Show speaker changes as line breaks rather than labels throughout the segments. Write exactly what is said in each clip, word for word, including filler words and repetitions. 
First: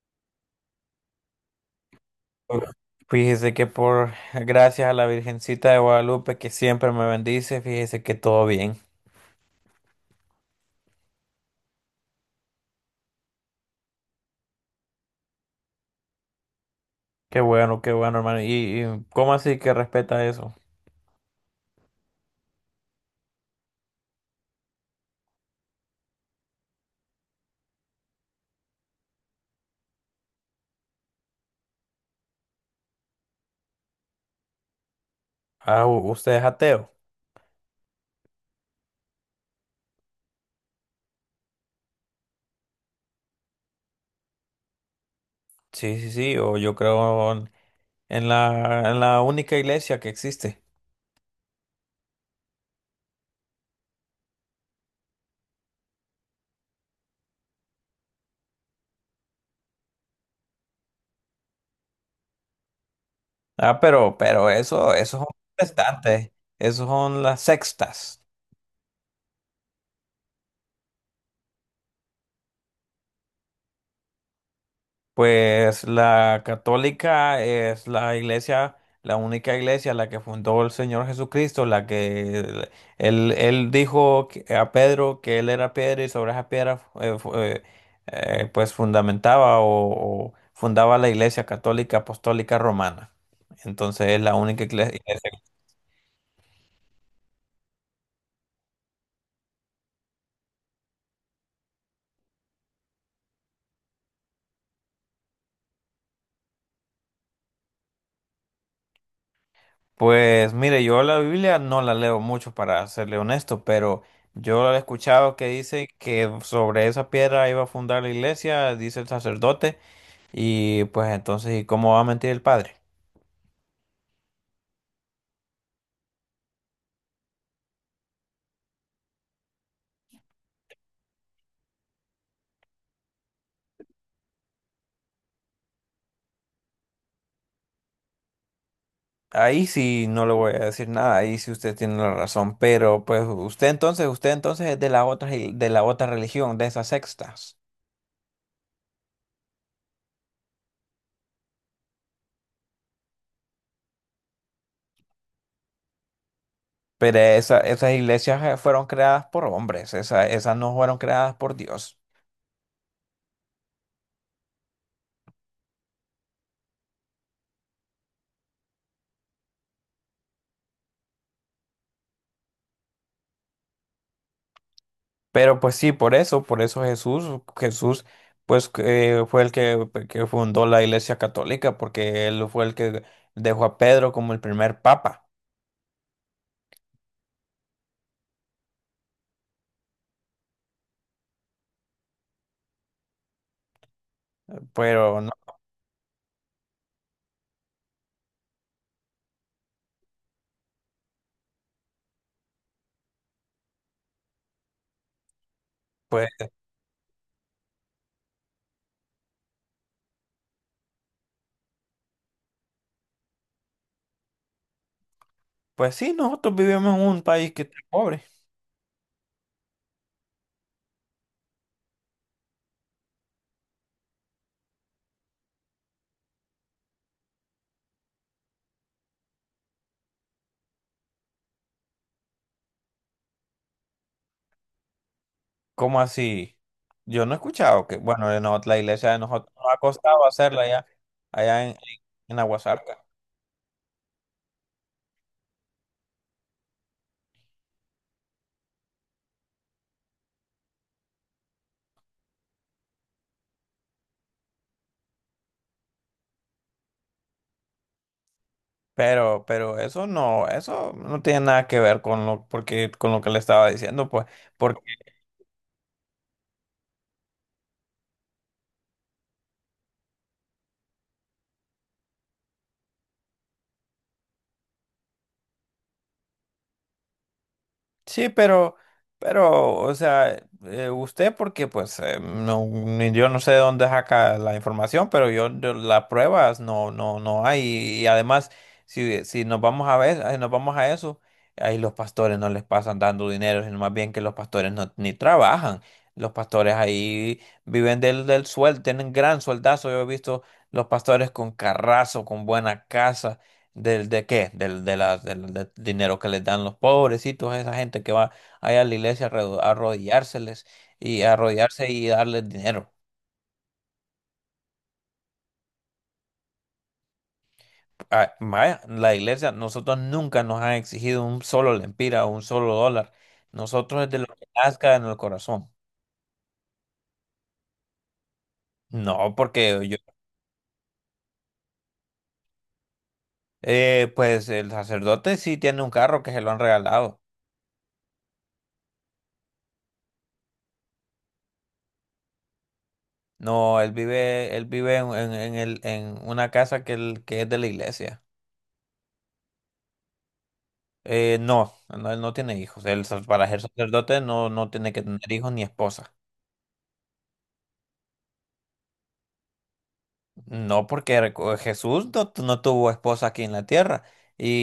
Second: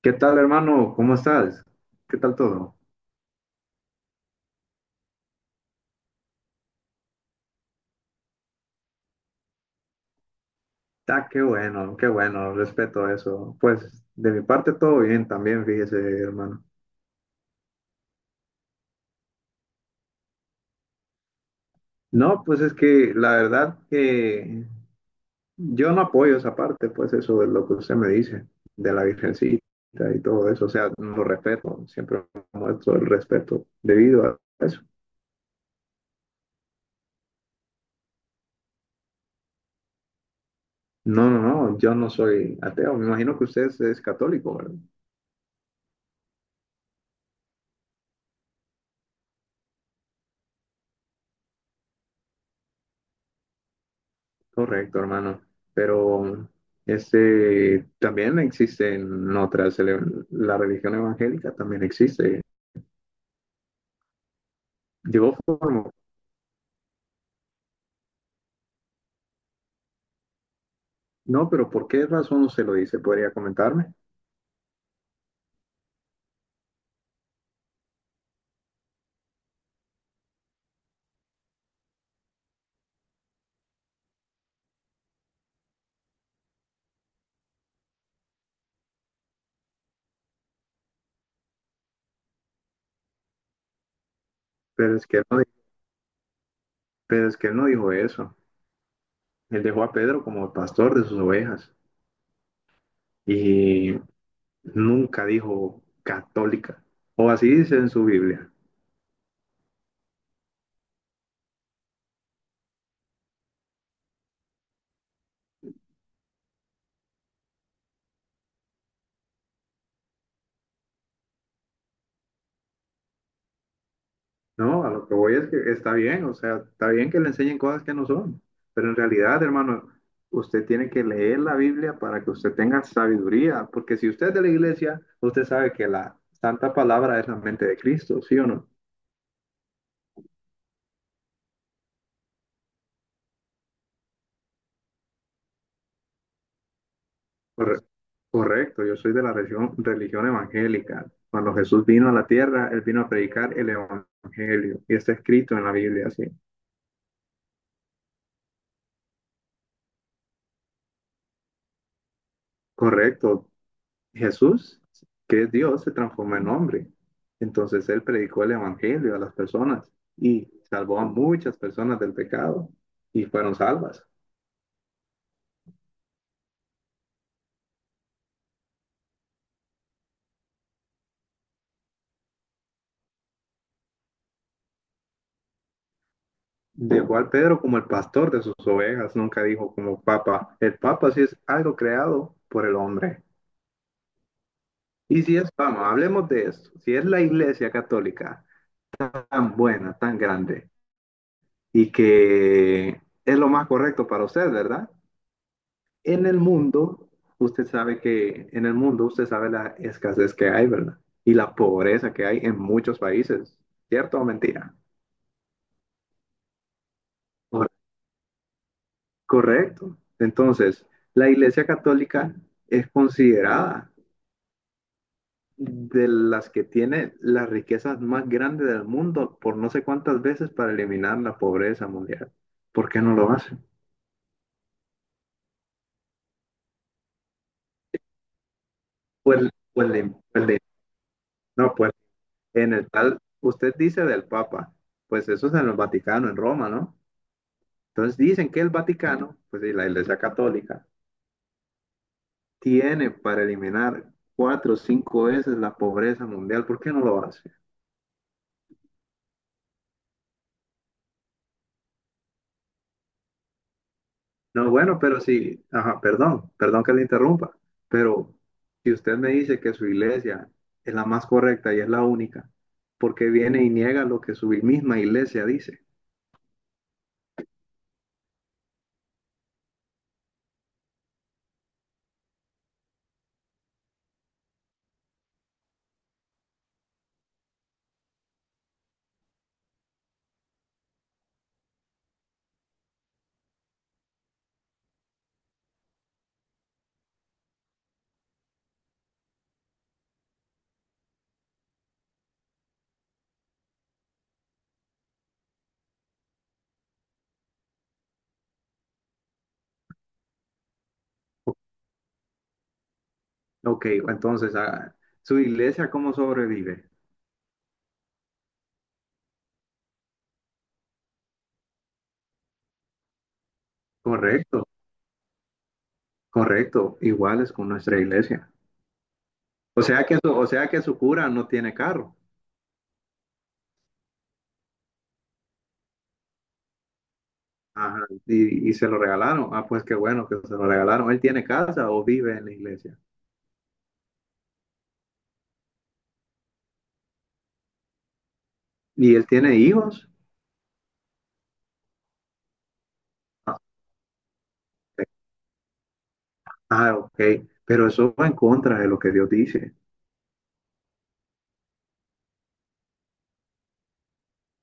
¿Qué tal, hermano? ¿Cómo estás? ¿Qué tal
Uf,
todo?
fíjese que por gracias a la Virgencita de Guadalupe que siempre me bendice, fíjese que todo bien.
Ah, qué bueno, qué bueno, respeto eso. Pues de mi parte todo bien también, fíjese, hermano.
Qué bueno, qué bueno, hermano. ¿Y, y cómo así que respeta eso?
No, pues es que la verdad que yo no apoyo esa parte, pues eso de lo que usted me dice, de la virgencita y todo eso. O sea, lo respeto, siempre muestro el respeto debido a eso.
Ah, u- ¿usted es ateo?
No, no, no, yo no soy ateo. Me imagino que usted es, es católico, ¿verdad?
Sí, sí, sí, o yo creo en en la, en la única iglesia que existe.
Correcto, hermano. Pero este también existen otras, ele- la religión evangélica también existe.
Ah, pero, pero eso, eso son
Yo formo,
protestantes, esos son las sextas.
no, pero ¿por qué razón se lo dice? ¿Podría comentarme?
Pues la católica es la iglesia, la única iglesia, la que fundó el Señor Jesucristo, la que él, él dijo que- a Pedro que él era piedra y sobre esa piedra eh, fu- eh, eh, pues fundamentaba o, o fundaba la iglesia católica apostólica romana. Entonces es la única
Pero
iglesia.
es que él no, di- pero es que él no dijo eso. Él dejó a Pedro como pastor de sus ovejas y nunca dijo católica. O así dice en su Biblia.
Pues mire, yo la Biblia no la leo mucho para serle honesto, pero yo he escuchado que dice que sobre esa piedra iba a fundar la iglesia, dice el sacerdote, y pues entonces, ¿y cómo va a mentir el padre?
No, a lo que voy es que está bien, o sea, está bien que le enseñen cosas que no son, pero en realidad, hermano, usted tiene que leer la Biblia para que usted tenga sabiduría, porque si usted es de la iglesia, usted sabe que la santa palabra es la mente de Cristo, ¿sí o no?
Ahí sí no le voy a decir nada, ahí sí usted tiene la razón, pero pues usted entonces, usted entonces es de la otra, i- de la otra religión, de esas sextas.
Corre- Correcto, yo soy de la religión, religión evangélica. Cuando Jesús vino a la tierra, él vino a predicar el evangelio, y está escrito en la Biblia, sí.
Pero esa- esas iglesias eh, fueron creadas por hombres, esa- esas no fueron creadas por Dios.
Correcto, Jesús, que es Dios, se transformó en hombre. Entonces él predicó el evangelio a las personas y salvó a muchas personas del pecado y fueron salvas.
Pero pues sí, por eso, por eso Jesús, Jesús, pues que fue el que, que fundó la Iglesia Católica, porque él fue el que dejó a Pedro como el primer papa.
Dejó al Pedro como el pastor de sus ovejas, nunca dijo como papa. El papa sí es algo creado por el hombre.
Pero
Y
no,
si es, vamos, hablemos de esto. Si es la iglesia católica tan buena, tan grande y que es lo más correcto para usted, ¿verdad? En
pues,
el mundo, usted sabe que, en el mundo, usted sabe la escasez que hay, ¿verdad? Y la pobreza que hay en muchos países, ¿cierto o mentira?
pues sí, nosotros vivimos en un país que
Cor-
está pobre.
Correcto. Entonces, la Iglesia Católica es considerada de las que tiene las riquezas más grandes del mundo por no sé cuántas veces para eliminar la pobreza mundial. ¿Por qué no lo hace?
¿Cómo así? Yo no he escuchado que, bueno, de no- la iglesia de
Pues,
nosotros nos ha
pues, le-
costado
pues le-
hacerla allá, allá
no,
en,
pues
en
en el
Aguasarca.
tal, usted dice del Papa, pues eso es en el Vaticano, en Roma, ¿no? Entonces dicen que el Vaticano, pues y la Iglesia Católica, tiene para eliminar cuatro o cinco veces la pobreza mundial. ¿Por qué no lo hace?
Pero, pero eso no, eso no tiene nada que ver con lo, porque, con lo que le estaba diciendo, pues.
No, bueno, pero si, ajá, perdón, perdón que le interrumpa, pero si usted me dice que su iglesia es la más correcta y es la única, ¿por qué viene y niega lo que su misma iglesia dice?
Sí, pero, pero, o sea, eh, usted porque pues eh, no, ni- yo no sé de dónde saca la información, pero yo, yo las pruebas no, no, no hay. Y, además, si, si nos vamos a ver, eh, nos vamos a eso, ahí los pastores no les pasan dando dinero, sino más bien que los pastores no, ni trabajan. Los pastores ahí viven del, del sueldo, tienen gran sueldazo. Yo he visto los pastores con carrazo, con buena casa. ¿Del de qué? Del, de las, del, del dinero que les dan los pobrecitos, esa gente que va allá a la iglesia a arro- a arrodillárseles y a arrodillarse y darles dinero.
Ok, entonces, ah, ¿su iglesia cómo sobrevive?
Ah, vaya, la iglesia, nosotros nunca nos han exigido un solo lempira o un solo dólar. Nosotros es de lo que
Correcto,
nazca en el corazón.
correcto, iguales con nuestra iglesia.
No, porque
O
yo,
sea que su, o sea que su cura no tiene carro.
eh, pues el sacerdote sí tiene un carro que se lo han regalado.
Ajá, y, y se lo regalaron. Ah, pues qué bueno que se lo regalaron. ¿Él tiene casa o vive en la iglesia?
No, él vive, él vive en, en- en el, en una casa que, él- que es de la iglesia.
¿Y él tiene hijos?
Eh, no, no, él no tiene hijos. Él, sa- para
Ah,
ser sacerdote no, no tiene que
ok.
tener hijos ni esposa.
Ah, ok. Pero eso va en contra de lo que Dios dice.
No, porque recu- Jesús no, tu- no tuvo esposa aquí en la tierra.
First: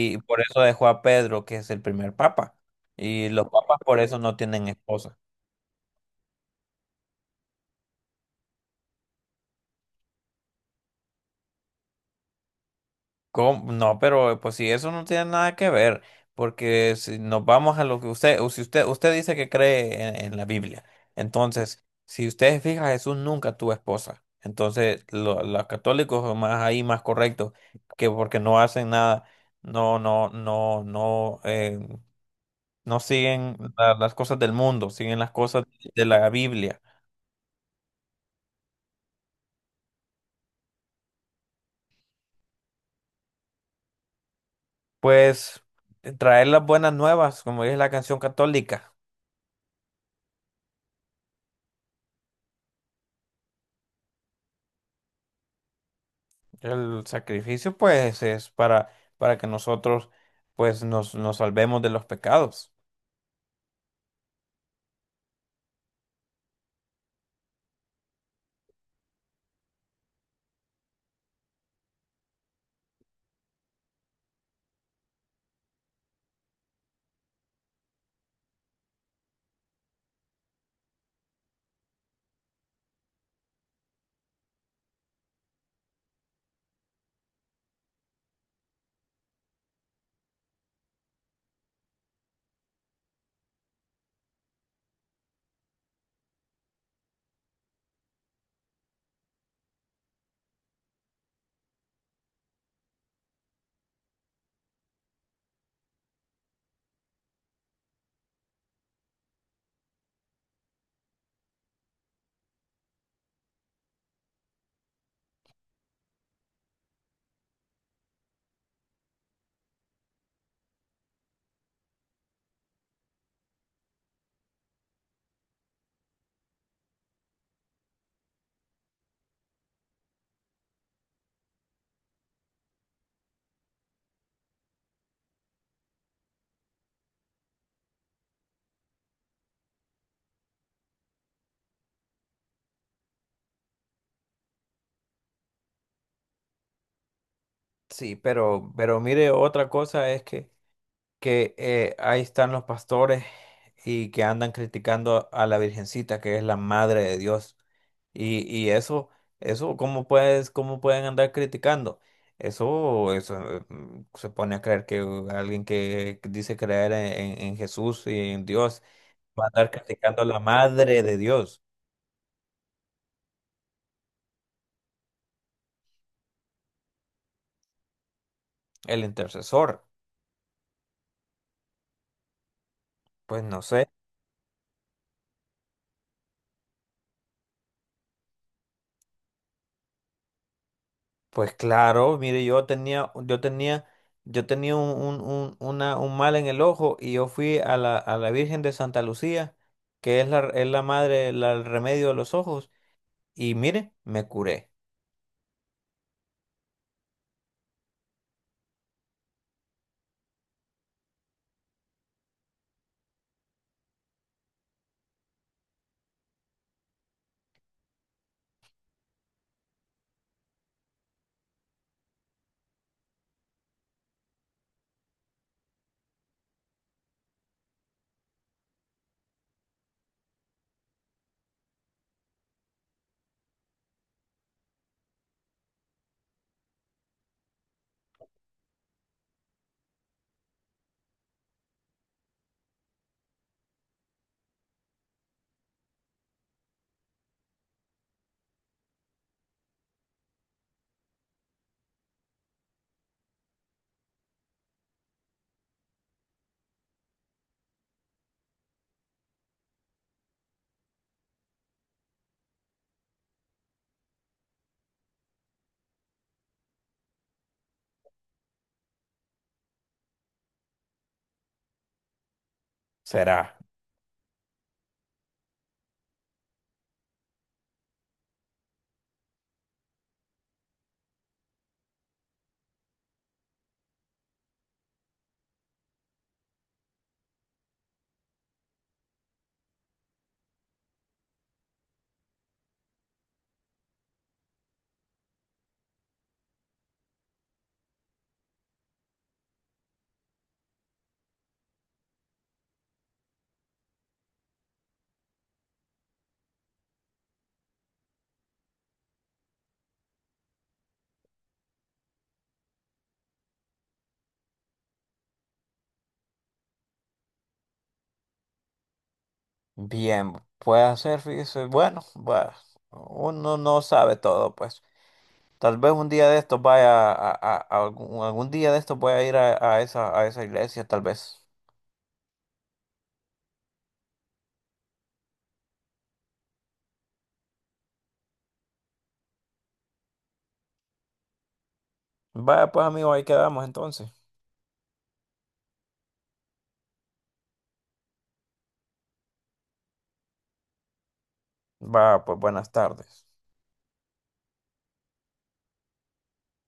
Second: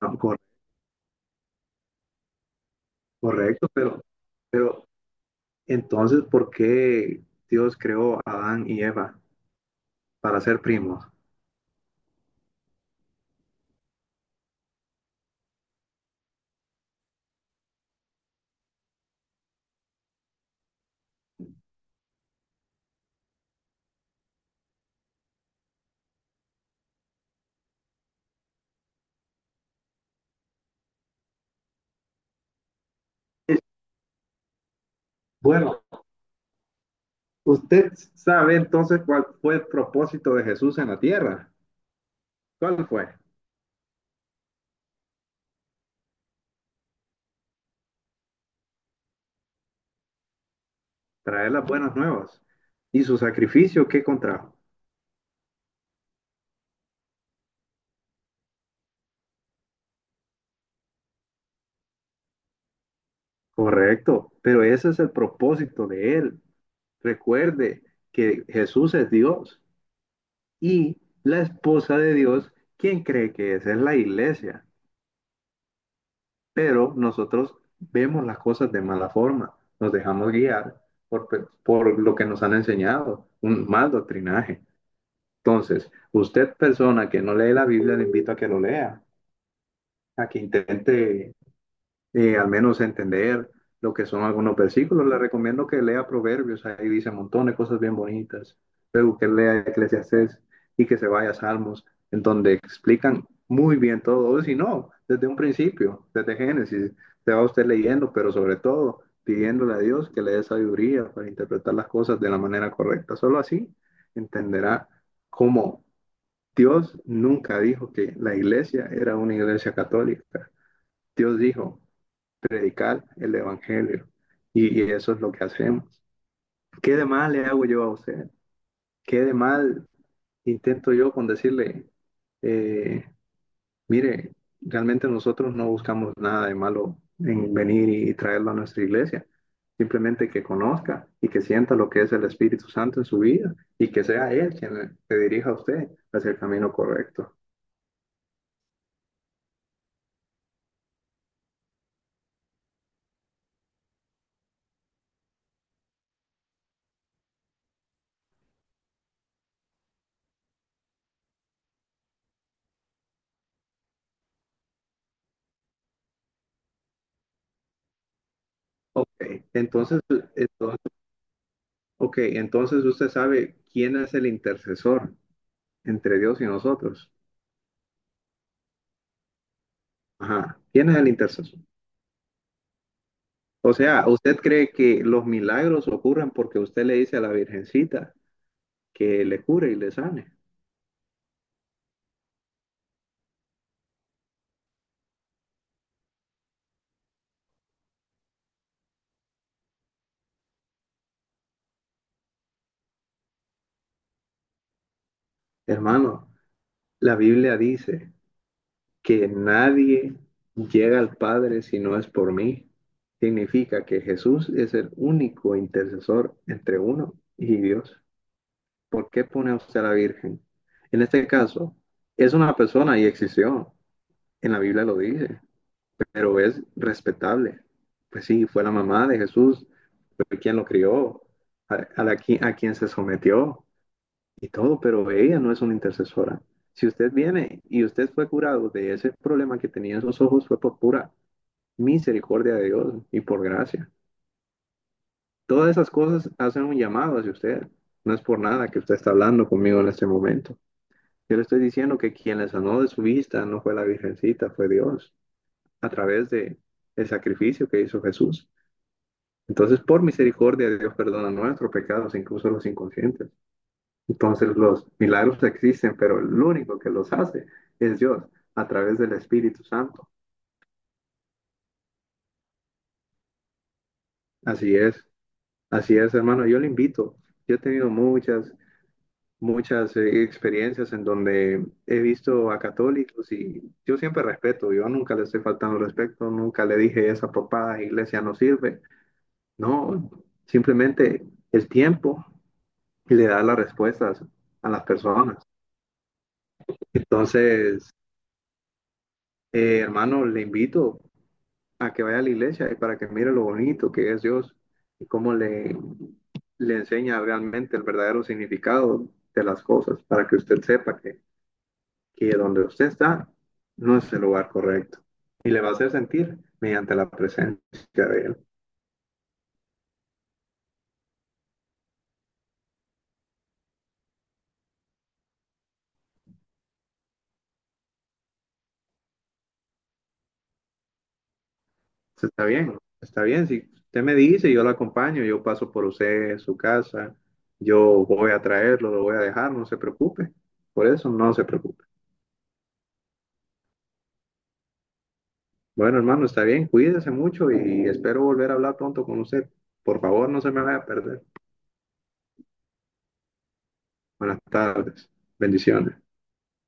Ah, cor-
por eso dejó a Pedro, que es el primer papa. Y los
Correcto,
papas por
pero,
eso no tienen
pero
esposa.
entonces, ¿por qué Dios creó a Adán y Eva para ser primos?
¿Cómo? No, pero pues si eso no tiene nada que ver, porque si nos vamos a lo que usted, o si usted, usted dice que cree en, en la Biblia, entonces, si usted se fija, Jesús nunca tuvo esposa. Entonces, lo- los católicos son más ahí más correctos, que porque no hacen nada, no, no, no, no, eh, no siguen
Eh,
la- las cosas del mundo, siguen las cosas
Bueno,
de la Biblia.
usted sabe entonces cuál fue el propósito de Jesús en la tierra. ¿Cuál fue?
Pues traer las buenas nuevas, como dice la canción católica.
Traer las buenas nuevas. ¿Y su sacrificio qué contrajo?
El sacrificio, pues, es para, para que nosotros, pues, nos, nos salvemos de los pecados.
Correcto, pero ese es el propósito de él. Recuerde que Jesús es Dios y la esposa de Dios, quien cree que esa es la iglesia, pero nosotros vemos las cosas de mala forma, nos dejamos guiar por, pe- por lo que nos han enseñado, un mal doctrinaje. Entonces, usted persona que no lee la Biblia, le invito a que lo lea, a que intente y al menos entender lo que son algunos versículos. Le recomiendo que lea Proverbios, ahí dice un montón de cosas bien bonitas. Luego que lea Eclesiastés y que se vaya a Salmos, en donde explican muy bien todo. Si no, desde un principio, desde Génesis, se va usted leyendo, pero sobre todo pidiéndole a Dios que le dé sabiduría para interpretar las cosas de la manera correcta. Solo así entenderá cómo Dios nunca dijo que la iglesia era una iglesia católica. Dios dijo, predicar el Evangelio. Y, y, eso es lo que hacemos. ¿Qué de mal le hago yo a usted? ¿Qué de mal intento yo con decirle, eh, mire, realmente nosotros no buscamos nada de malo en venir y, y traerlo a nuestra iglesia? Simplemente que conozca y que sienta lo que es el Espíritu Santo en su vida y que sea Él quien le dirija a usted hacia el camino correcto.
Sí, pero, pero mire, otra cosa es que, que eh, ahí están los pastores y que andan criticando a la Virgencita, que es la madre de Dios. Y, y eso, eso, ¿cómo puedes, cómo pueden andar criticando? Eso, eso eh, mm, se pone a creer que uh, alguien que dice creer en, en- en Jesús y en Dios
Ok,
va a andar
entonces,
criticando a la
entonces,
madre de Dios.
okay, entonces usted sabe quién es el intercesor entre Dios y nosotros.
El intercesor,
Ajá. ¿Quién es el intercesor?
pues no
O
sé.
sea, ¿usted cree que los milagros ocurren porque usted le dice a la Virgencita que le cure y le sane?
Pues claro, mire, yo tenía, yo tenía, yo tenía un, un, un- una- un mal en el ojo y yo fui a la, a la Virgen de Santa Lucía, que es la, es la madre, la- el remedio de los ojos, y mire, me curé.
Hermano, la Biblia dice que nadie llega al Padre si no es por mí. Significa que Jesús es el único intercesor entre uno y Dios. ¿Por qué pone a usted a la Virgen? En este caso, es una persona y existió. En la Biblia lo dice, pero es respetable. Pues sí, fue la mamá de Jesús, fue quien lo crió, a, a, la, a quien se sometió y todo, pero ella no es una intercesora. Si usted viene y usted fue curado de ese problema que tenía en sus ojos, fue por pura misericordia de Dios y por gracia. Todas esas cosas hacen un llamado hacia usted. No es por nada que usted está hablando conmigo en este momento. Yo le estoy diciendo que quien le sanó de su vista no fue la Virgencita, fue Dios, a través de el sacrificio que hizo Jesús. Entonces, por misericordia, de Dios perdona nuestros pecados, incluso los inconscientes. Entonces, los milagros existen, pero el único que los hace es Dios, a través del Espíritu Santo.
Será.
Así es, así es, hermano. Yo le invito. Yo he tenido muchas, muchas eh, experiencias en donde he visto a católicos y yo siempre respeto. Yo nunca le estoy faltando el respeto, nunca le dije esa papada iglesia no sirve. No, simplemente el tiempo le da las respuestas a las personas. Entonces, eh, hermano, le invito a que vaya a la iglesia y para que mire lo bonito que es Dios y cómo le le enseña realmente el verdadero significado de las cosas, para que usted sepa que, que donde usted está no es el lugar correcto y le va a hacer sentir mediante la presencia de él.
Bien, puede hacer, fíjese, bueno, bueno, uno no sabe todo, pues. Tal vez un día de estos vaya a, a- a algún, algún día de estos voy a ir a, a esa, a esa iglesia, tal vez.
Entonces, está bien, está bien. Si usted me dice, yo lo acompaño, yo paso por usted, su casa, yo voy a traerlo, lo voy a dejar, no se preocupe. Por eso no se preocupe.
Vaya, pues amigo, ahí quedamos entonces.
Bueno, hermano, está bien, cuídese mucho y espero volver a hablar pronto con usted. Por favor, no se me vaya a perder.
Va, pues buenas tardes.
Buenas tardes. Bendiciones.